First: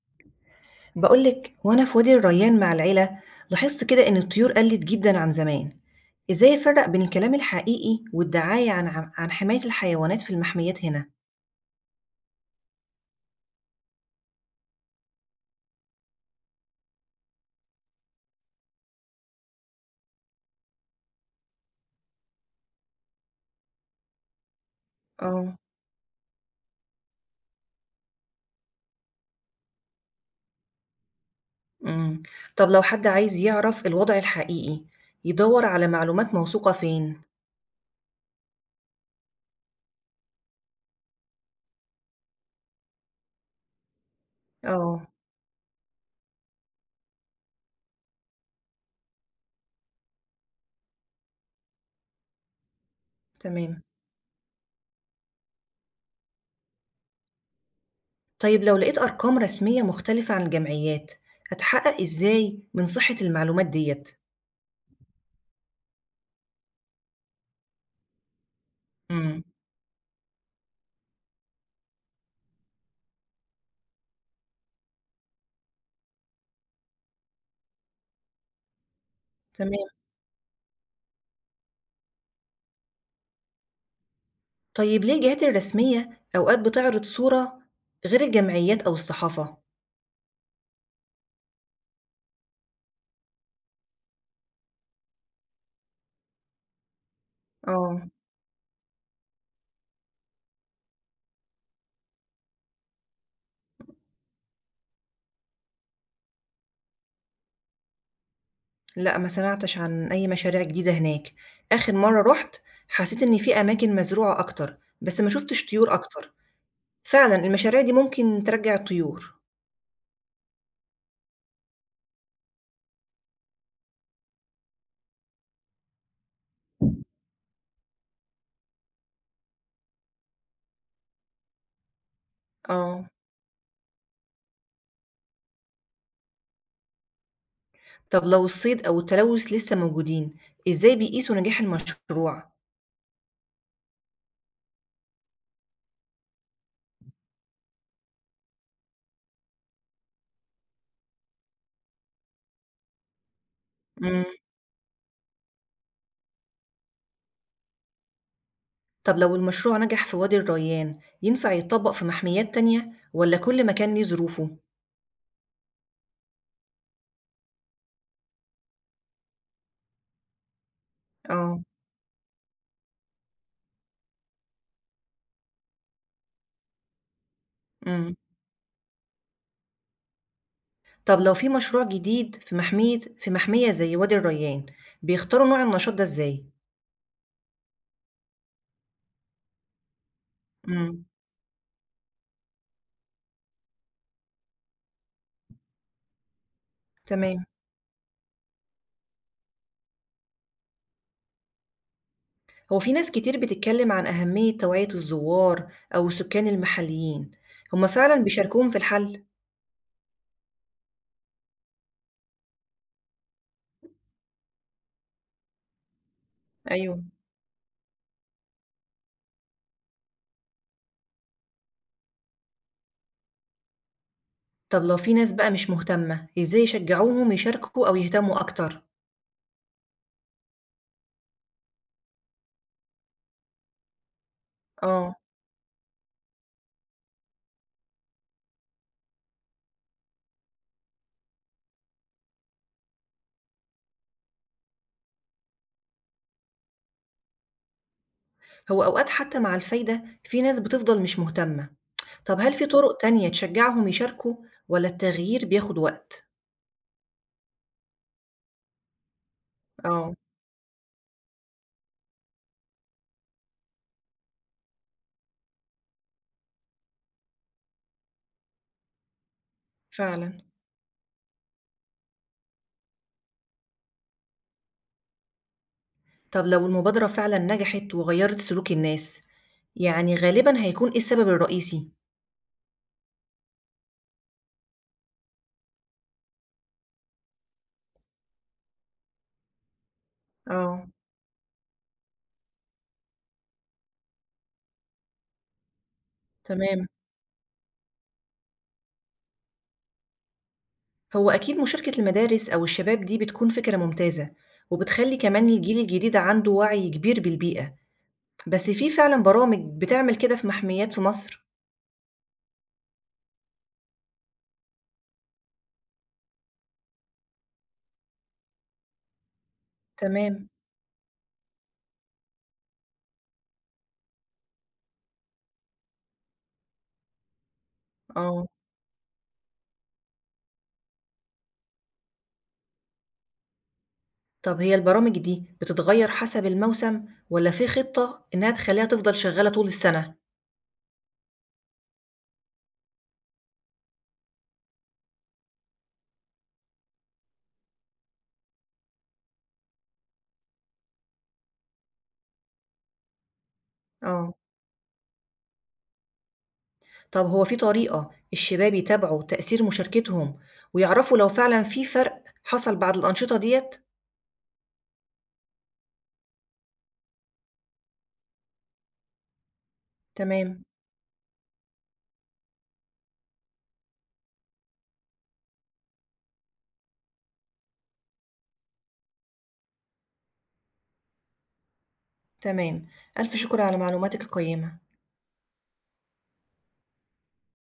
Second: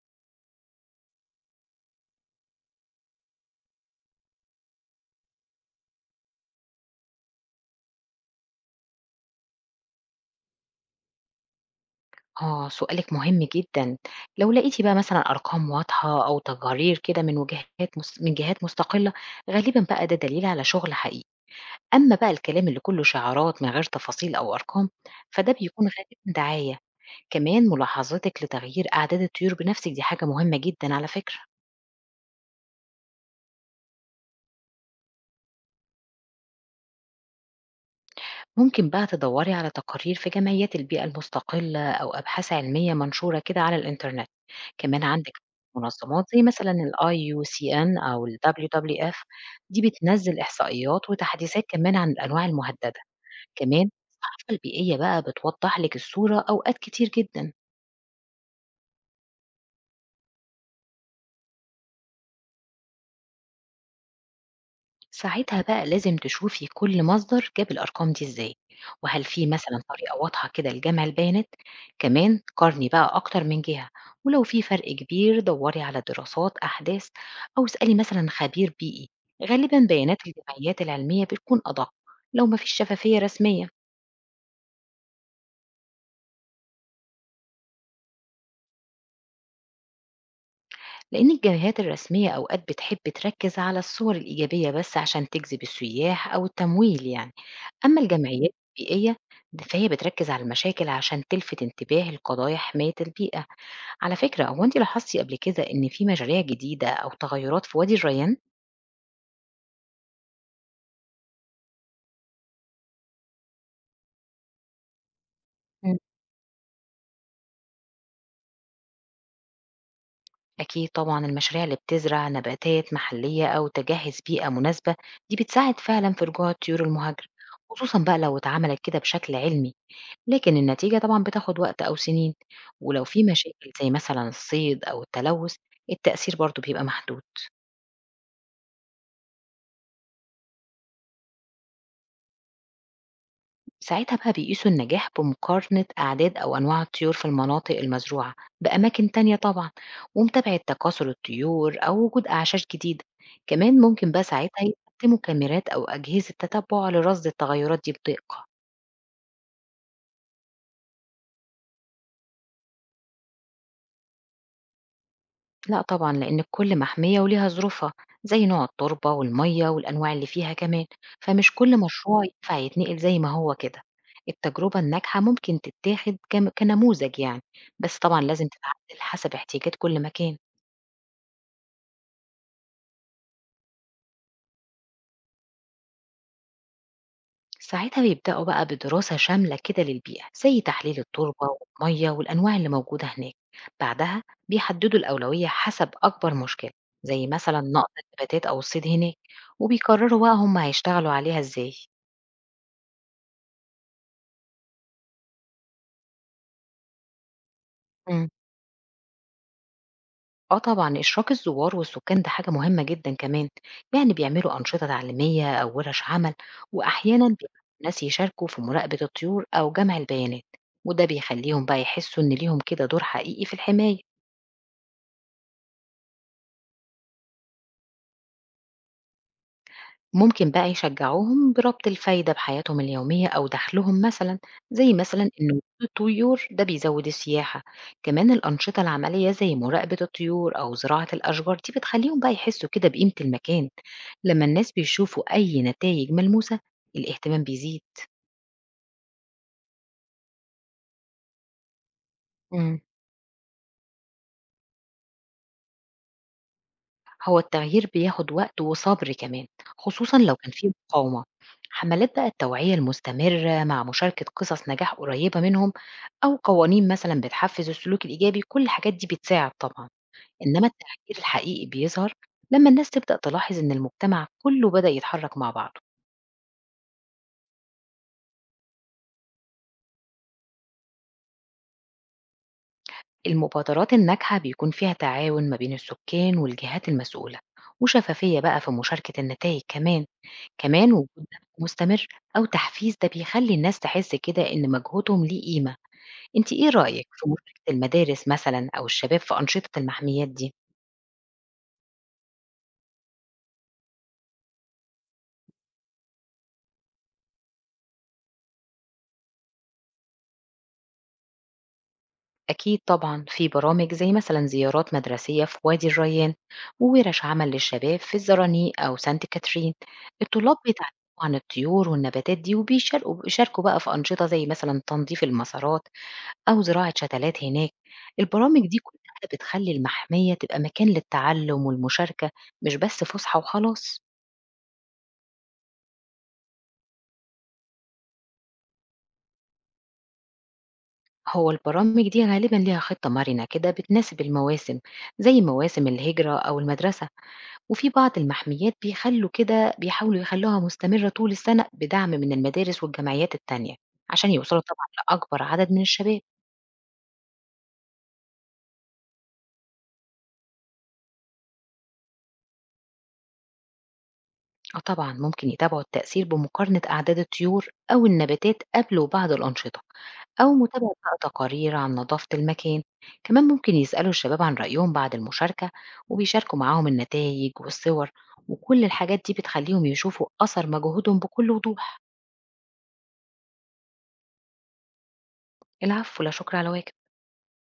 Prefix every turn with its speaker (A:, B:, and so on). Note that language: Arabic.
A: بقولك وأنا في وادي الريان مع العيلة. لاحظت كده إن الطيور قلت جدا عن زمان. إزاي أفرق بين الكلام الحقيقي والدعاية عن حماية الحيوانات في المحميات هنا؟
B: آه، سؤالِك مهم جدًا. لو لقيتِ بقى مثلًا أرقام واضحة أو تقارير كده من وجهات مس من جهات مستقلة، غالبًا بقى ده دليل على شغل حقيقي. أمّا بقى الكلام اللي كُلّه شعارات من غير تفاصيل أو أرقام، فده
A: اه.
B: بيكون غالبًا دعاية. كمان ملاحظتِك لتغيير أعداد الطيور بنفسِك دي حاجة مهمة جدًا على فكرة.
A: امم. طب لو حد عايز يعرف الوضع الحقيقي يدور على معلومات موثوقة فين؟
B: ممكن بقى تدوري على تقارير في جمعيات البيئة المستقلة أو أبحاث علمية منشورة كده على الإنترنت. كمان
A: اه.
B: عندك منظمات زي مثلا ال IUCN أو ال WWF دي بتنزل إحصائيات وتحديثات كمان عن الأنواع المهددة.
A: تمام.
B: كمان الصحافة البيئية بقى بتوضح لك الصورة أوقات كتير جدا.
A: طيب لو لقيت أرقام رسمية مختلفة عن الجمعيات أتحقق إزاي من صحة المعلومات ديت؟
B: ساعتها بقى لازم تشوفي كل مصدر جاب الأرقام دي إزاي، وهل
A: امم.
B: في مثلا طريقة واضحة كده لجمع البيانات. كمان قارني بقى أكتر من جهة، ولو في فرق كبير دوري على دراسات أحداث أو اسألي مثلا خبير بيئي. غالبا
A: تمام.
B: بيانات الجمعيات العلمية بتكون أدق لو مفيش شفافية رسمية.
A: طيب ليه الجهات الرسمية أوقات بتعرض صورة غير الجمعيات أو الصحافة؟
B: لأن الجهات الرسمية أوقات بتحب تركز على الصور الإيجابية بس عشان تجذب السياح أو التمويل يعني. أما
A: آه.
B: الجمعيات البيئية ده فهي بتركز على المشاكل عشان تلفت انتباه لقضايا حماية البيئة. على فكرة هو أنت لاحظتي قبل كده إن في مشاريع جديدة أو تغيرات في وادي الريان؟
A: لأ ما سمعتش عن أي مشاريع جديدة هناك، آخر مرة رُحت حسيت إن في أماكن مزروعة أكتر، بس ما شُفتش طيور
B: مم.
A: أكتر. فعلًا المشاريع دي ممكن ترجّع الطيور.
B: أكيد طبعا المشاريع اللي بتزرع نباتات محلية أو تجهز بيئة مناسبة دي بتساعد فعلا في رجوع الطيور المهاجرة، خصوصا بقى لو اتعملت كده بشكل علمي. لكن النتيجة طبعًا بتاخد وقت أو سنين، ولو
A: آه.
B: في مشاكل زي مثلًا الصيد أو التلوث، التأثير برضه بيبقى محدود.
A: طب لو الصيد أو التلوث لسه موجودين، إزاي بيقيسوا نجاح المشروع؟
B: ساعتها بقى بيقيسوا النجاح بمقارنة أعداد أو أنواع الطيور في المناطق المزروعة بأماكن تانية طبعًا، ومتابعة تكاثر الطيور أو وجود أعشاش جديدة، كمان ممكن بقى
A: إمم.
B: ساعتها يستخدموا كاميرات أو أجهزة تتبع لرصد التغيرات دي بدقة.
A: طب لو المشروع نجح في وادي الريان، ينفع يتطبق في محميات تانية والّا كل مكان ليه ظروفه؟
B: لأ طبعًا، لإن الكل محمية وليها ظروفها، زي نوع التربة والمَيّة والأنواع اللي فيها كمان، فمش
A: آه.
B: كل مشروع ينفع يتنقل زي ما هو كده. التجربة الناجحة ممكن تتاخد كم كنموذج يعني، بس
A: إمم.
B: طبعًا لازم تتعدل حسب احتياجات كل مكان.
A: طب لو في مشروع جديد في محمية زي وادي الريان، بيختاروا نوع النشاط ده إزاي؟
B: ساعتها بيبدأوا بقى بدراسة شاملة كده للبيئة، زي تحليل
A: إمم.
B: التربة والمَيّة والأنواع اللي موجودة هناك. بعدها بيحددوا الأولوية حسب أكبر مشكلة، زي
A: تمام.
B: مثلًا نقص النباتات أو الصيد هناك، وبيقرروا بقى هم هيشتغلوا عليها إزاي.
A: هو في ناس كتير بتتكلم عن أهمية توعية الزوار أو السكان المحليين، هما فعلًا
B: إمم.
A: بيشاركوهم في الحل؟
B: آه طبعًا، إشراك الزوار والسكان ده حاجة مهمة جدًا كمان، يعني بيعملوا أنشطة تعليمية أو ورش عمل،
A: أيوه.
B: وأحيانًا بيبقوا ناس يشاركوا في مراقبة الطيور أو جمع البيانات، وده بيخليهم بقى يحسوا إن ليهم كده دور حقيقي في الحماية.
A: طب لو في ناس بقى مش مهتمة، إزاي يشجعوهم يشاركوا أو يهتموا أكتر؟
B: ممكن بقى يشجعوهم بربط الفايدة بحياتهم اليومية أو دخلهم مثلا، زي
A: آه.
B: مثلا إن وجود الطيور ده بيزود السياحة. كمان الأنشطة العملية زي مراقبة الطيور أو زراعة الأشجار دي بتخليهم بقى يحسوا كده بقيمة المكان. لما الناس بيشوفوا أي نتائج ملموسة الاهتمام بيزيد.
A: هو أوقات حتى مع الفايدة في ناس بتفضل مش مهتمة. طب هل في
B: مم.
A: طرق تانية تشجعهم يشاركوا والّا التغيير بياخد وقت؟
B: هو التغيير بياخد وقت وصبر كمان،
A: آه.
B: خصوصًا لو كان في مقاومة. حملات بقى التوعية المستمرة مع مشاركة قصص نجاح قريبة منهم أو قوانين مثلًا بتحفز السلوك الإيجابي، كل الحاجات دي بتساعد طبعًا،
A: فعلًا.
B: إنما التغيير الحقيقي بيظهر لما الناس تبدأ تلاحظ إن المجتمع كله بدأ يتحرك مع بعضه.
A: طب لو المبادرة فعلًا نجحت وغيّرت سلوك الناس، يعني غالبًا هيكون إيه السبب الرئيسي؟
B: المبادرات الناجحة بيكون فيها تعاون ما بين السكان والجهات المسؤولة، وشفافية بقى في مشاركة النتائج كمان.
A: آه.
B: كمان وجود دعم مستمر أو تحفيز ده بيخلي الناس تحس كده إن مجهودهم ليه قيمة. أنت إيه
A: تمام.
B: رأيك في مشاركة المدارس مثلا أو الشباب في أنشطة المحميات دي؟
A: هو أكيد مشاركة المدارس أو الشباب دي بتكون فكرة ممتازة، وبتخلّي كمان الجيل الجديد عنده وعي كبير بالبيئة، بس في فعلًا برامج بتعمل كده في محميات في مصر؟
B: أكيد طبعا في برامج زي مثلا زيارات مدرسية في وادي الريان، وورش عمل للشباب في الزرانيق أو سانت كاترين.
A: تمام.
B: الطلاب بيتعلموا عن الطيور والنباتات دي، وبيشاركوا بيشاركوا بقى في أنشطة زي مثلا تنظيف المسارات أو زراعة شتلات هناك.
A: آه.
B: البرامج دي كلها بتخلي المحمية تبقى مكان للتعلم والمشاركة، مش بس فسحة وخلاص.
A: طب هي البرامج دي بتتغيّر حسب الموسم والّا في خطة إنها تخلّيها تفضل شغّالة طول السنة؟
B: هو البرامج دي غالبا ليها خطة مرنة كده بتناسب المواسم، زي مواسم الهجرة أو المدرسة. وفي بعض المحميات بيخلوا كده بيحاولوا يخلوها مستمرة طول السنة بدعم من المدارس والجمعيات التانية عشان
A: آه.
B: يوصلوا طبعا لأكبر عدد من الشباب.
A: طب هو في طريقة الشباب يتابعوا تأثير مشاركتهم ويعرفوا لو فعلا في فرق حصل بعد الأنشطة ديّة؟
B: أو طبعا ممكن يتابعوا التأثير بمقارنة أعداد الطيور أو النباتات قبل وبعد الأنشطة، أو
A: تمام.
B: متابعة بقى تقارير عن نظافة المكان. كمان ممكن يسألوا الشباب عن رأيهم بعد المشاركة، وبيشاركوا معاهم النتائج والصور، وكل الحاجات دي بتخليهم يشوفوا أثر مجهودهم بكل وضوح.
A: تمام. ألف شكر على معلوماتِك القيّمة.
B: العفو لا شكر على واجب.